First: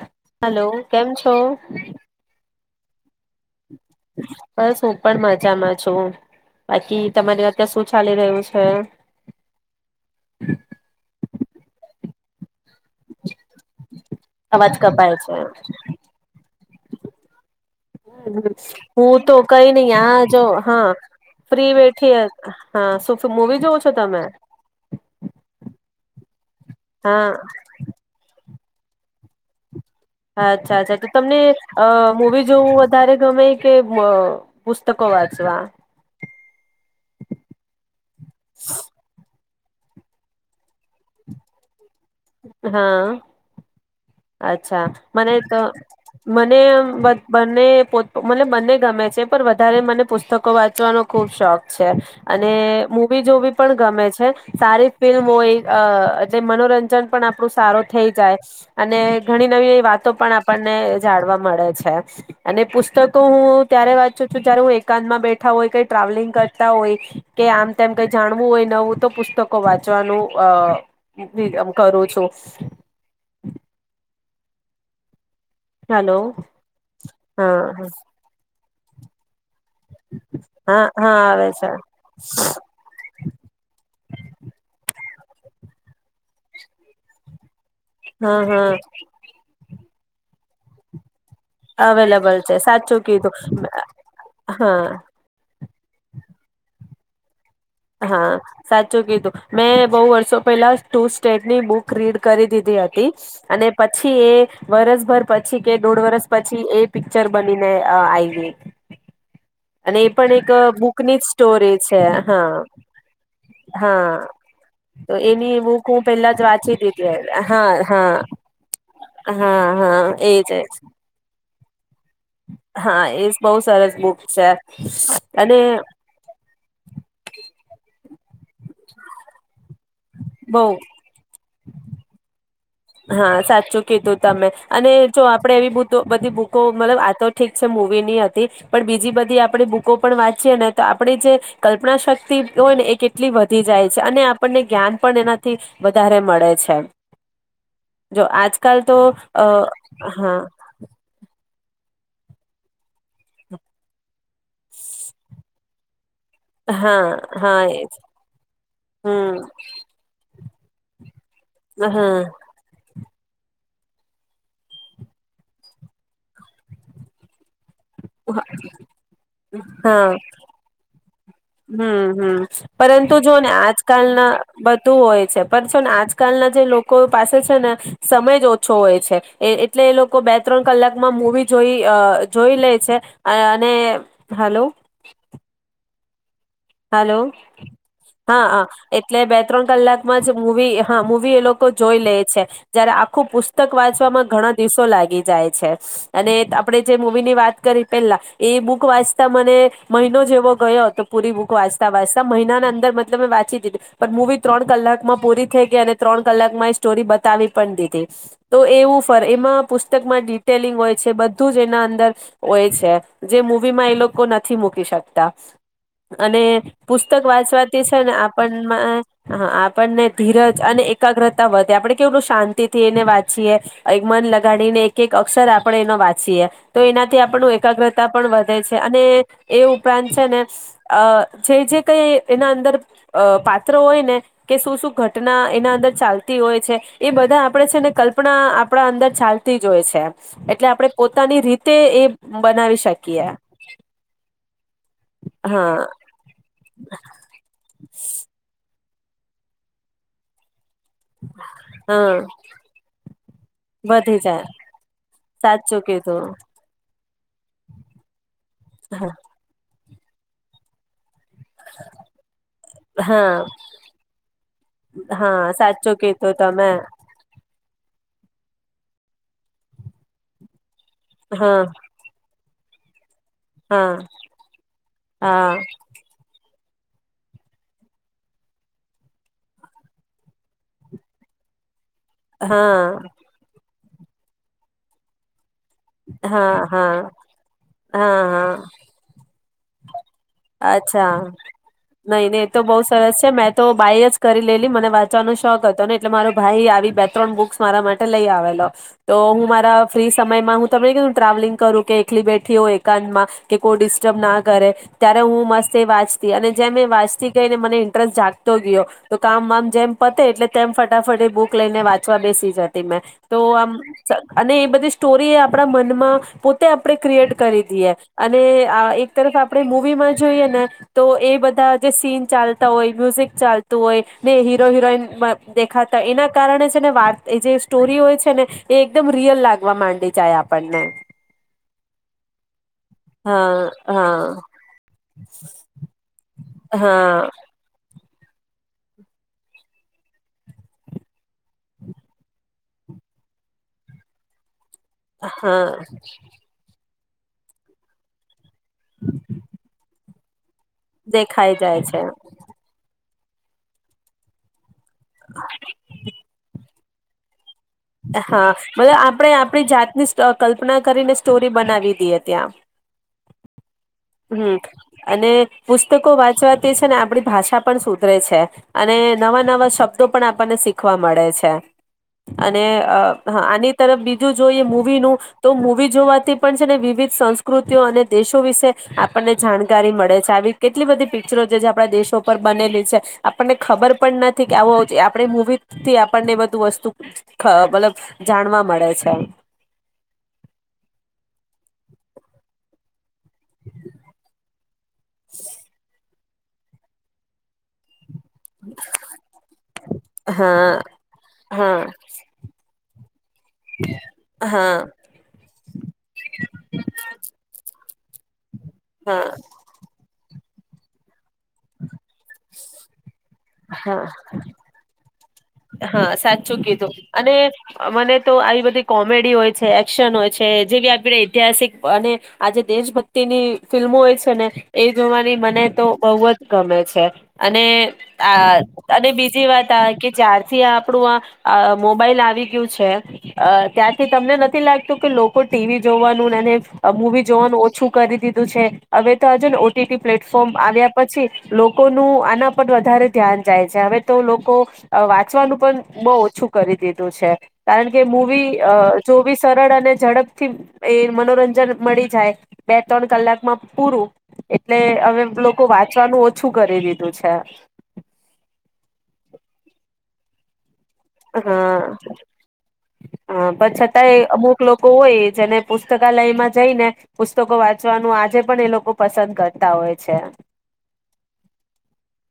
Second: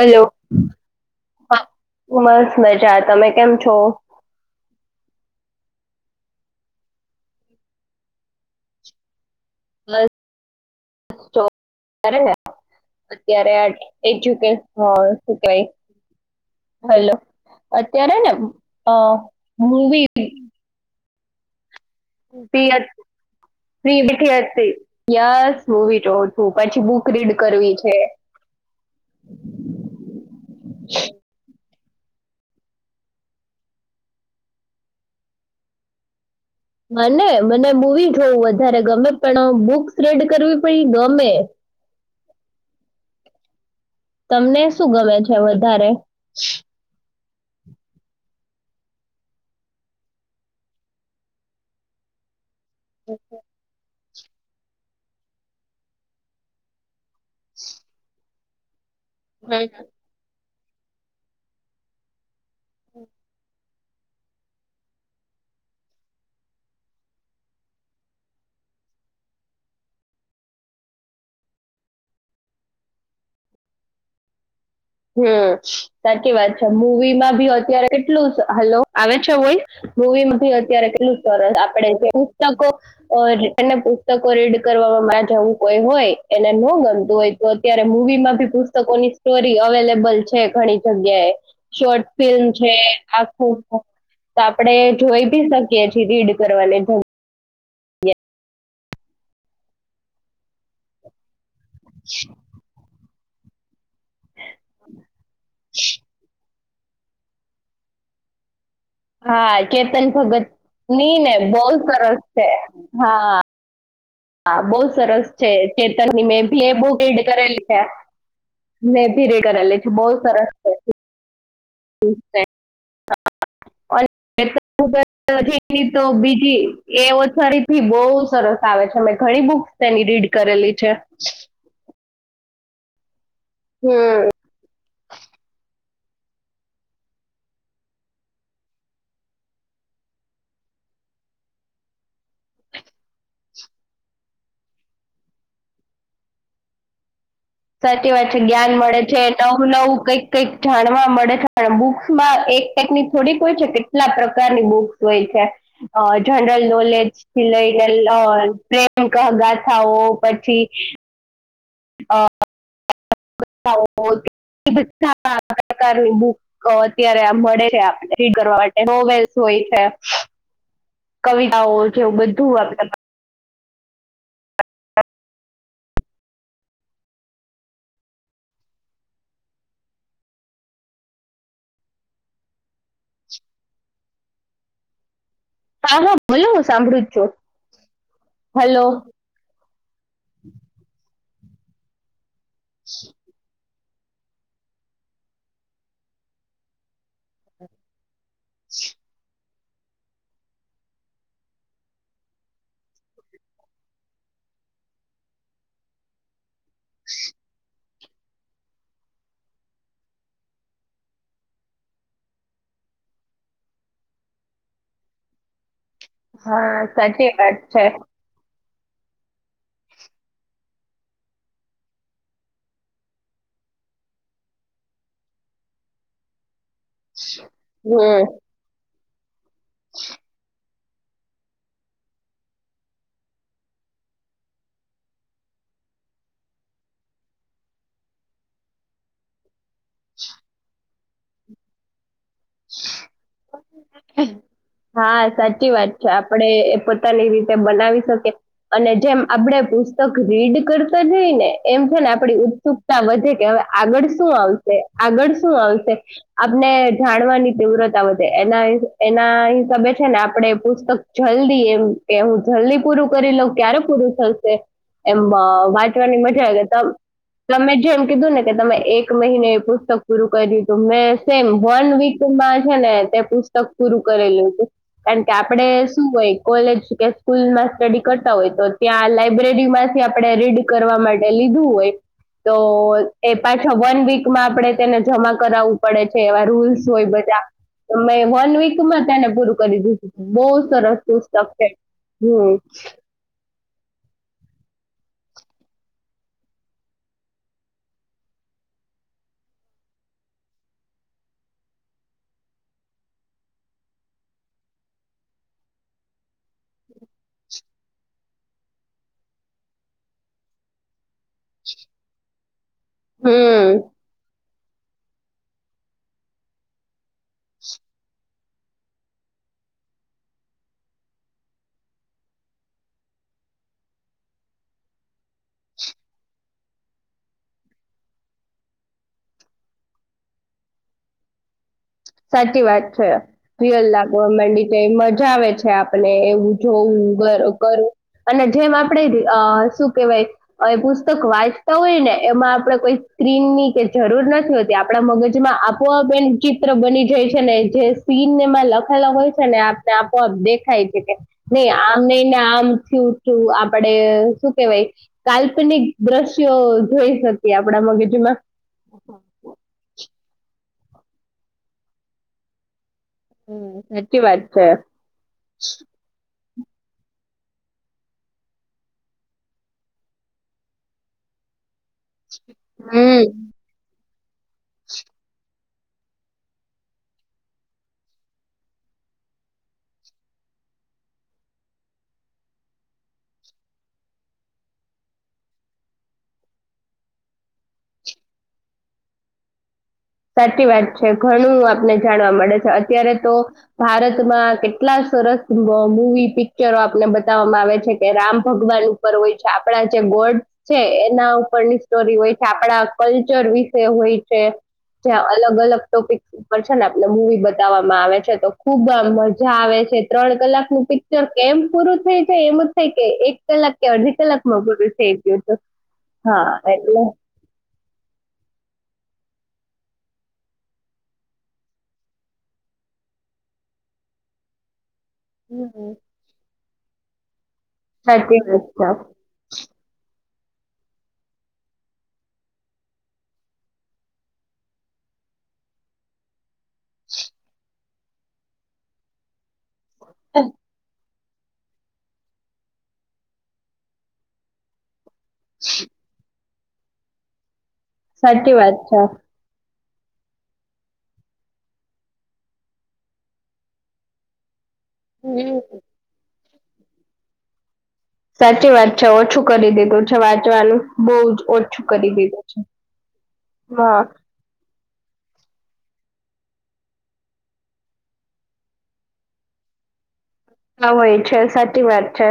Hello કેમ છો ઉમર મજા તમે કેમ છો બસ હું પણ મજામાં છું. બાકી તમારે અત્યારે શું ચાલી રહ્યું છે? [inaudible] અત્યારે આ એજ્યુકેશન અવાજ શું કપાય છે. કહેવાય. હલો! હ, હું તો કઈ નહીિ આ મૂવી જો. હા ફિ બેઠી હા શું મૂવી જોવ છો બેઠી હતી તમે ફ્રી અત્યારે મુવી જોઉં છું, પછી બુક હા રીડ કરું. [inaudible] અચ્છા અચ્છા, તો તમને અ મૂવી જોવું વધારે, ગમે કે પુસ્તકો વાંચવા? મને, મને મૂવી જોવા જોવું વધારે ગમે પણ બુક્સ રીડ કરવી પણ એ ગમે હા. તમને અચ્છા, શું ગમે મને છે તો. વધારે મને બંને મ બંને ગમે છે. પણ વધારે મને પુસ્તકો વાંચવાનો ખુબ શોખ છે. અને અને મૂવી જોવી પણ ગમે છે. સારી ફિલ્મ હો એ એટલે મનોરંજન પણ આપણું સારું થઈ જાય. અને ઘણી મને નવીવી વાતો પણ આપ આપણને જાણવા મળે છે, અને પુસ્તકો હું ત્યારે વાંચું છું જય્યારે હું એકાંતમાં બેઠા હોય, કઈ ટ્રાવેલિંગ કરતા હોય કે આમ તેમ કઈ જાણવું હોય નવું તો પુસ્તકો વાંચવાનું પ્રિફર કરું છું. હમ, હલો સાચી વાત છે. મવીમાં ભી હા હા અત્યારે કેટલું, હલો! આવ છે. વોઇસ. મૂવીમાંથી હા અત્યારે હા કેટલું આવે સરસ છે આપણે પુસ્તકો એ પુસ્તકો રીડ કરવામાં જેવું કોઈ હોય એને ન ગમતું હોય, તો ત્યારે મૂવીમાં હા ભી હા પુસ્તકોની સ્ટોરી અવેલેબલ છે, ઘણી જગ્યાએ. શોર્ટ અવેલેબલ ફિલ્મ છે, સાચું આખું કીધું તો આપડે હા જોઈ બી શકીએ ક્યાંથી રીડ કરવાને જ હા સાચું કીધું મેં બહુ વર્ષો પેલા ટુ સ્ટેટની બુક રીડ કરી દીધી હતી. અને પછી એ વરસભર પછી કે દોઢ વરસ પછી એ પિક્ચર બનીને આઈવી. હા, કેતન ભગત ની બુકની જ ને બોલ સ્ટોરી સરસ છે. હા હા, હા હા બહ તો સરસ છે. એની બુક હું ચેતનની પેલા મે જ ભી એ વાંચી બ રીડ દીધી કરેલી હા છે. હા મે ભી રીડ હા કરેલી છે. હા બો એજ સરસ એજ છે. હા એ બહુ સરસ બુક છે અને તો બીજી એ ઓછડી થી બો સરસ આવે છે મેં ઘણી બુક તેની રીડ બઉ કરેલી છે. હા સાચું કીધું હમ તમે અને જો આપડે એવી બ તો બધી બુકો મતલબ આ તો ઠીક છે મૂવીની હતી પણ બીજી બધી આપણી બુકો પણ વાંચીએ ને તો આપણી જે કલ્પના શક્તિ હોય ને એ કેટલી વધી જાય છે અને આપણને જ્ઞાન પણ એનાથી વધારે મળે છે. સાચી જો વાત છે આજ જ્ઞાન આજકાલ તો મળે છે અ નવું નવું કઈક હા કઈક જાણવા મળે છે. પણ બુક્સમાં એક ટેકની થોડીક હોય છે કેટલા પ્ર કારની બુક્સ હોય છે જનરલ હા નોલેજ થી હા એ લઈને જ પ્રેમ ક હમ ગાથાઓ પછી હ હા. [unintelligible] બધ પ્રકારની બુક અત્યારે મળે [unintelligible] રીડ કરવા માટે હોવેલ્સ જોઈ છે. કવિતાઓ હમ્મ જેવું હમ્મ બધું આપણે પરંતુ જો ને આ જકાલના બધું હોય છે પણ છો ને આજકાલના જે લોકો પાસે છે ને સમય જ ઓછો હોય છે એટલે એ લોકો બે ત્રણ કલાકમાં મૂવી જોઈ અ જોઈ લે છે અને હલો. [unintelligible] સાંભળું જ હલો છું હા હા હલો એટલે બે ત્રણ કલાકમાં જ મવી હા મું વી એ લોકો જોઈ લે છે. જયારે આખું પુસ્ત તક વાંચવામાં ઘણા દિવસો લાગી જાય છે અને આપણે જે મૂવી ની વાત કરી પેલા એ બુક વાંચતા મને મહિનો જેવો ગયો તો પૂરી બુક વાંચતા વાંતા મહિનાના અંદર મતલબ મેં વાચી દીધી પણ મૂવી ત્રણ કલાકમાં પૂરી થઈ ગઈ અને ત્રણ કલાકમાં સ્ટોરી બતાવી પણ દીધી. તો એવું ફર એમાં પુસ્તકમાં ડિટેલિંગ હોય છે બધું જ એના અંદર હોય છે જે મૂવીમાં એ લોકો નથી મૂકી શકતા. અને હા પુસ્તક સાચી વાત વાંચવાતી છે ને આપણ મા હા આપણને ધીરજ અને એકાગ્રતા વધે આપડણે કેવલું શાંતિ થી એને વાંચીએ એક મન લગાડીને એક એક અક્ષર આપણે એનો વાંચીએ. તો એનાથી આપણું એકાગ્રતા હમ પણ વધે છે. અને એ ઉપરાંત છે ને અ જે જે કઈ એના અંદર પાત્રો હોય ને કે શું શું ઘટના એના અંદર ચાલતી હોય છે એ બધા આપણેે છે ને કલ્પના આપણા અંદર ચાલતી જ હોય છે એમ એટલે આપણે પોતાની રીતે એ બનાવી શકીએ. ચી હા વાત છે આપડણે એ પોતાની રીતે બનાવી શકીએ. અને જેમ આપડે પુસ્તક રીડ કર તા જય ને એમ છે ને હા આપ ઉત્સુકતા વધે કે હવે આગળ વધી શું જાય આવશે, આગળ શું સાચું આવશે, કીધું આપણે [unintelligible] ની તીવ્રતા વધે, એનાય-એનાય ગમે છે ને આપણે પુસ્તક જલ્દી એમ કે હું જલ્દી પૂરું હા કરી લઉં, ક્યારે પૂરું થશે એમ વ હા સાચું વાંચવાની કીધું મજા આવે તમે જાય, તબ તમે જેમ કીધું ને કે તમે એક મહિને એ પુસ્તક પૂરું કરી તો મે સેમ હા વન વીક માં છે ને તે પુસ્તક હા પૂરું કરેલું તું, કારણ કે હા આપડે શું હોય કોલેજ કે સ્કૂલમાં સ્ટડી કરતા હોય તો ત્યાં લાઈબ્રેરી માંથી આપણે રીડ કરવા માટે લીધું હોય. તો હા એ પાછ અહ વન વીક માં આપણે તેને જમા કરાવવું પડે છે, એવા હા હા રૂલ્સ જોય હા બધા, મે વન હા વીક માં તેને પૂરું કરી દીધું તું, બહું સરસ અચ્છા પુસ્તક છે. નઈ નહી હમ્મ. તો બહુ સરસ તને શોખ હતો ને એટલે મારો ભાઈ આવી બે ત્રણ બુક્સ મારા માટે લઈ આવેલો, તો હું મારા ફ્રી સમયમાં તમે કેઉ ટ્રાવેલિંગ કરું કે એકલી બેઠી હોય એકાંતમાં, કે કોઈ ડિસ્ટર્બ ના કરે ત્યારે હું મસ્ત એ વાંચતી, અને જેમ એ વાંચતી કેઈને મને ઇન્ટરસ્ટ જાગતો ગયો, તો કામ વામ જેમ પતે એટલે તેમ ફટાફટ એ બુક લઈને વાંચવા બેસી જત તી મે તો આમ હમ સ અને એ બધી સ્ટોરી એ આ આપણા મનમાં પોતે આપણે ક્રિએટ કરી દઈએ, અને એક તરફ આપણે મૂવીમાં જોઈએ ને તો એ બધા જે સીન ચાલતા હોય, મ્યુઝિક ચાલતું હોય, ને હીરો હિરોઈન માં દેખાતા હોય એના કારણે છે ને વાત એ જે સ્ટોરી હોય છે ને, એ એકદમ રિયલ લાગવા માંડી જાય આપ પણને. સાચી વાત છે. રિયલ હા લાગવા માંડી કે તો મજા આવે છે આપને એવું જો હા [unintelligible] અને જેમ આપણે અહ શું કેવાય અહ પુસ્તક વાંચતા હોય ને એમાં આપણેે કોઈ સ્ક્રીન ની કે જરૂર નથી હોત તી આપણા મગજ માં હા આપોઆપ [unintelligible] બની જાય છે, ને જે સીન એમાં લખેલા હોય છે ને આપને આપોઆપ દેખ ખાય છે કે દેખાઈ નહી જાય છે આમ નઈને આમથી થયું. શું આપડે શું કેવાય? કાલ્પનિક દ્રશ્યો અહ જોઈ શક હા મતલબ આપણે આપણી જાતની સ કલ્ કલ્પના કરીને સ્ટોરી બનાવી દીએ ત્યાં. હમ્મ. હમ્મ અને પુસ્તકો વાંચવા તે સે ને આપણી ભાષા પણ સુધરે છે, અને નવા-નવા શબ્દો પણ આપણને શીખવા મળે છે. અને અહ હમ હા આની તરફ બી જું જોઈએ મુવી નું તો મુવી જોવાતી પણ છે ને વિવિધ સંસ્કૃતિઓ અને દેશો વિશે આપણને જાણકારી મળે છે આવી કેટલી બધી પિક્ચરો જે આપણા દેશો પર બનેલી છે આપણને ખબર પણ નથી કે આવો આપણે મૂવી થી આપણને બધું વસ્તુ એ મતલબ જાણવા મળે છે. સાચી વાત છે ઘણું આપને જાણવા મળે છે અત્યારે તો ભારતમાં કેટલા સરસ મ મૂવી પિક્ચરો આપને બતાવવામાં આવે છે. કે રામ ભગવાન ઉપર હોય છે આપડા જે ગોડ હા છે એના ઉપરની હા સ્ટોરી હોય છે આપડા કલ્ચર વિશે હોય છે. હા જ્યાં અલગ અલગ ટોપિક ઉપર છે ને આપને મૂવી બતાવવામાં આવે છે તો ખુબ આ હા મજા આવે છે ત્ર તણ કલાકનુ પિ કચર કેમ પૂરું થઈ જાય એમ જ થાય કે એક કલાક કે હા અડધી કલાકમાં પૂરું થઈ ગયું તો હા સાચું કીધું અને મને તો આવી બધી કો કોમેડી હોય છે એક્શન હોય છે જેવી આપણે ઐતિહાસિક અને આજે દેશભક્તિની ફિલ્મો હોય છે ને એ જોવાની મને તો હમ બોવ જ ગમે છે. અને સાચી વાત આ અને છે બીજી વાત આ કે ચાર થી આપણું આ આ મોબાઈલ આવી ગયું છે અ ત્યાંથી તમને નથી લાગતું કે લોકો ટીવી જોવાનું અને મુવી જોવાનું ઓછું કરી દીધું છે હવે તો આજો ને ટીટી પ્લેટફોર્મ આવ્યા પછી લોકોનું આના પર વધારે ધ્યાન જાય છે હવે તો લોકો અ વા ચવાનું પણ બોવ ઓછું કરી દીધું છે. કારણ કે મૂવી સાચી અ વાત છે જોવી સરળ અને ઝડપ થી એ મનોરંજન મળી જાય બે ત્રણ કલાક માં પૂરું એટલે અવે હમ લોકો વાંચવાનું ઓ છું કરી દીધું છે. સાચી વાત છે ઓછું કરી દીધું છે વાંચવાનું બહુ જ ઓછું હા કરી દીધું છે. હા હા પછતાંય અમુક લો કો હોય જ અને પુસ્તકાલયમાં જઈને પુસ્તકો વાંચવાનું આજે પણ એ લોકો પસંદ કરતા હોય છે. હોય છે સાચી વાત છે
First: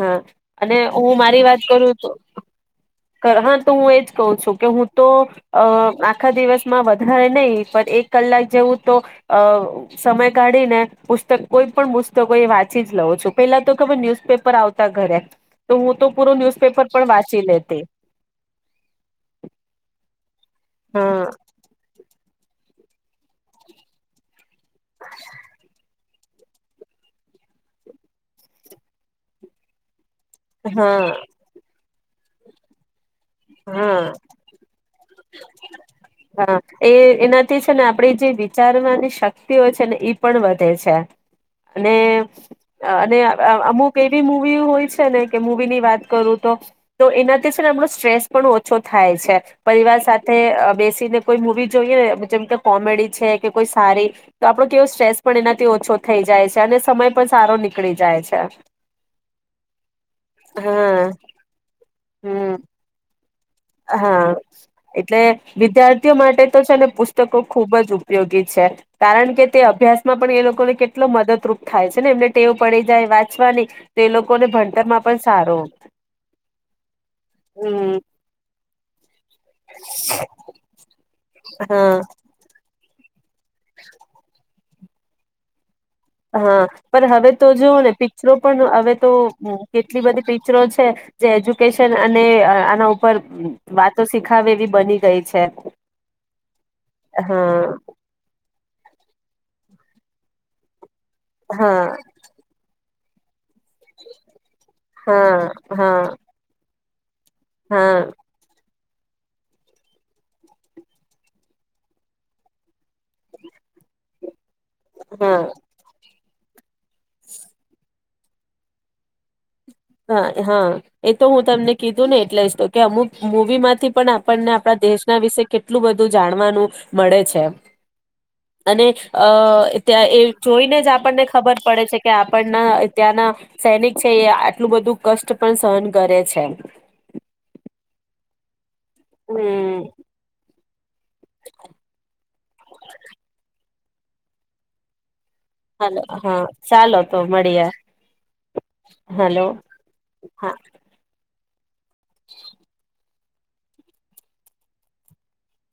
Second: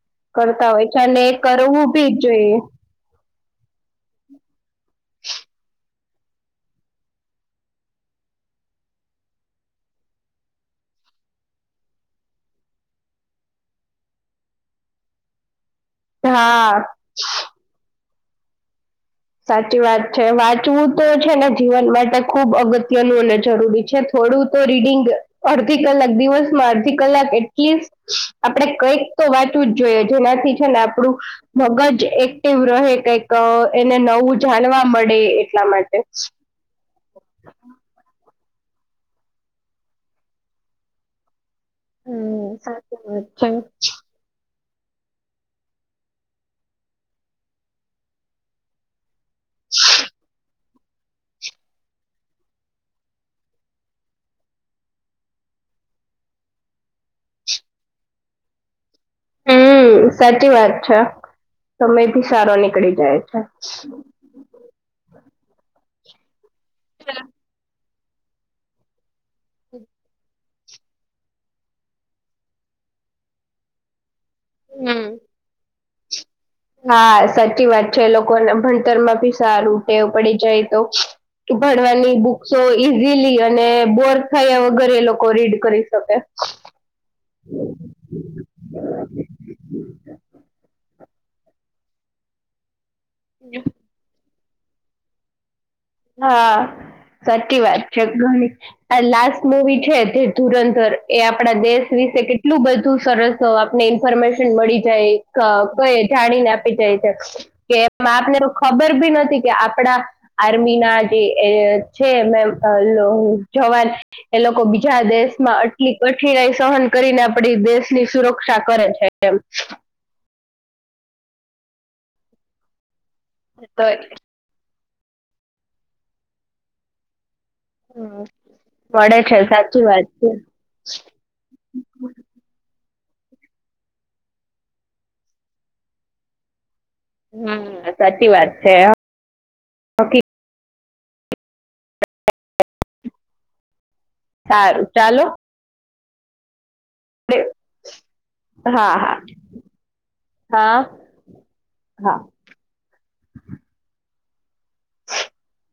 હા કરતા હોય છે હું અને મારી વાત કરવું કરું બી જોઈએ. હા તો હું એજ કહું છું કે હું તો અ આખા દિવસમાં વધારે નહીં પણ એક કલાક જેવું તો અ સમય કાઢીને પુસ્તક કોઈ પણ પુસ્તકો એ વાંચી જ લઉં છું પેલા તો ખબર ન્યુઝપેપર આવતા ઘરે તો હું તો પુરો હા ન્યૂઝપેપર પણ વાંચી લેતી સાચી વાત છે વા ચું તો હા છે ને જીવન માટે ખૂબ અગ ગતયનુ અને જરૂરી છે થોડું તો રીડિંગ અદધી કલાક દિવસમાં અધી કલાક એટલીસ્ટ આપડે કઈક તો વાચવું જ જોઈએ જેનાથી છે ને હા આપણું મગજ એકટીવ રહે એક એને હા નવું જાણવા મળે એટલા માટે. હા વિચાર ની શક્તિઓ છે ને ઈ પણ વધે છે. અને હમ સાચી અને વાત છે. અમુક એવી મુ હોય છે ને કે મવી ની વાત કરું તો એનાથી છે ને હમણા સ્ટ્રેસ પણ ઓછો થાય છે. પરિવાર સાથે બે કોઈ મુવી જોઈએને જેમ કે કોમેડી છે કે કોઈ સારી તો આપણો કેવો સ્ટ્રેસ પણ એનાથી ઓછો થઈ જાય છે અને સમય પણ સારો નીકળી જાય છે. હમ સાચી વાત છે હા સમય થી સારો હમ નીકળી જાય છે. હા એટલે વિદ્યાર્થીઓ માટે છે ને પુસ્તકો ખુબ જ ઉપયોગી છે કારણ કે તે અભ્યાસ માં પણ એ લોકોને કેટલો મદદરૂપ થાય છે ને એમને ટેવ પડી જાય વાંચવાની તો એ લોકો લોકોને ભણતર હમ માં પણ સારો હા સાચી વાત હમ છે એ લોકોને ભણતર મા સારુંટેવું પડી જાય તો હા ભણવાની બુ [unintelligible] અને બોર થાય એ ઘરે એ લોકો રીડ કરી શકે હા પણ હવે તો જોવઓ ને પિક્ચરો પણ હવે તો કેટલી બધી પિક્ચરો છે. જે એજ્યુકેશન અને આના પર વાતો સીખ દખા એવી બની ગઈ છે. હા સાચી હા વાત છે ઘણી લ મુવી છે તે ધુરંધર એ આપણા હા દેશ વિશે કેટલું બધું તું સરસ તો આપને ઇન્ફોર્મેશન મળી હા જાય હા કોઈ જાણીને પઈ જાય કે હા આપને રો ખબર ભી નથી કે આપડા આર્મી ના જે એ છે અમે [unintelligible] જવાન એ લોકો બીજા દેશ હા માં આટલી કઠીના સહન કરીને આપડી દેશની સુરક્ષા કરે છે એમ. હા હા એ તો હું તમને કીધું ને એટલે જ તો કે અમુક મૂવી તો માંથી પણ આપણને આપણા દેશના વિશે કેટલું બધું જાણવાનું મળે છે. હમ, અને મળે છે અ સાચી ત્યાં વાત એ છે જોઈને જ આપણને ખબર પડે છે કે આપણના ત્યાંના સૈનિક છે એ એટલું બધું કષ્ટ પણ સહન કરે છે. હમ્મ સાચી વાત છે હ હમ્મ [inaudible] સારું ચાલો હાલો હા ચાલો તો મળીએ હા હા હલો હા હા [inaudible]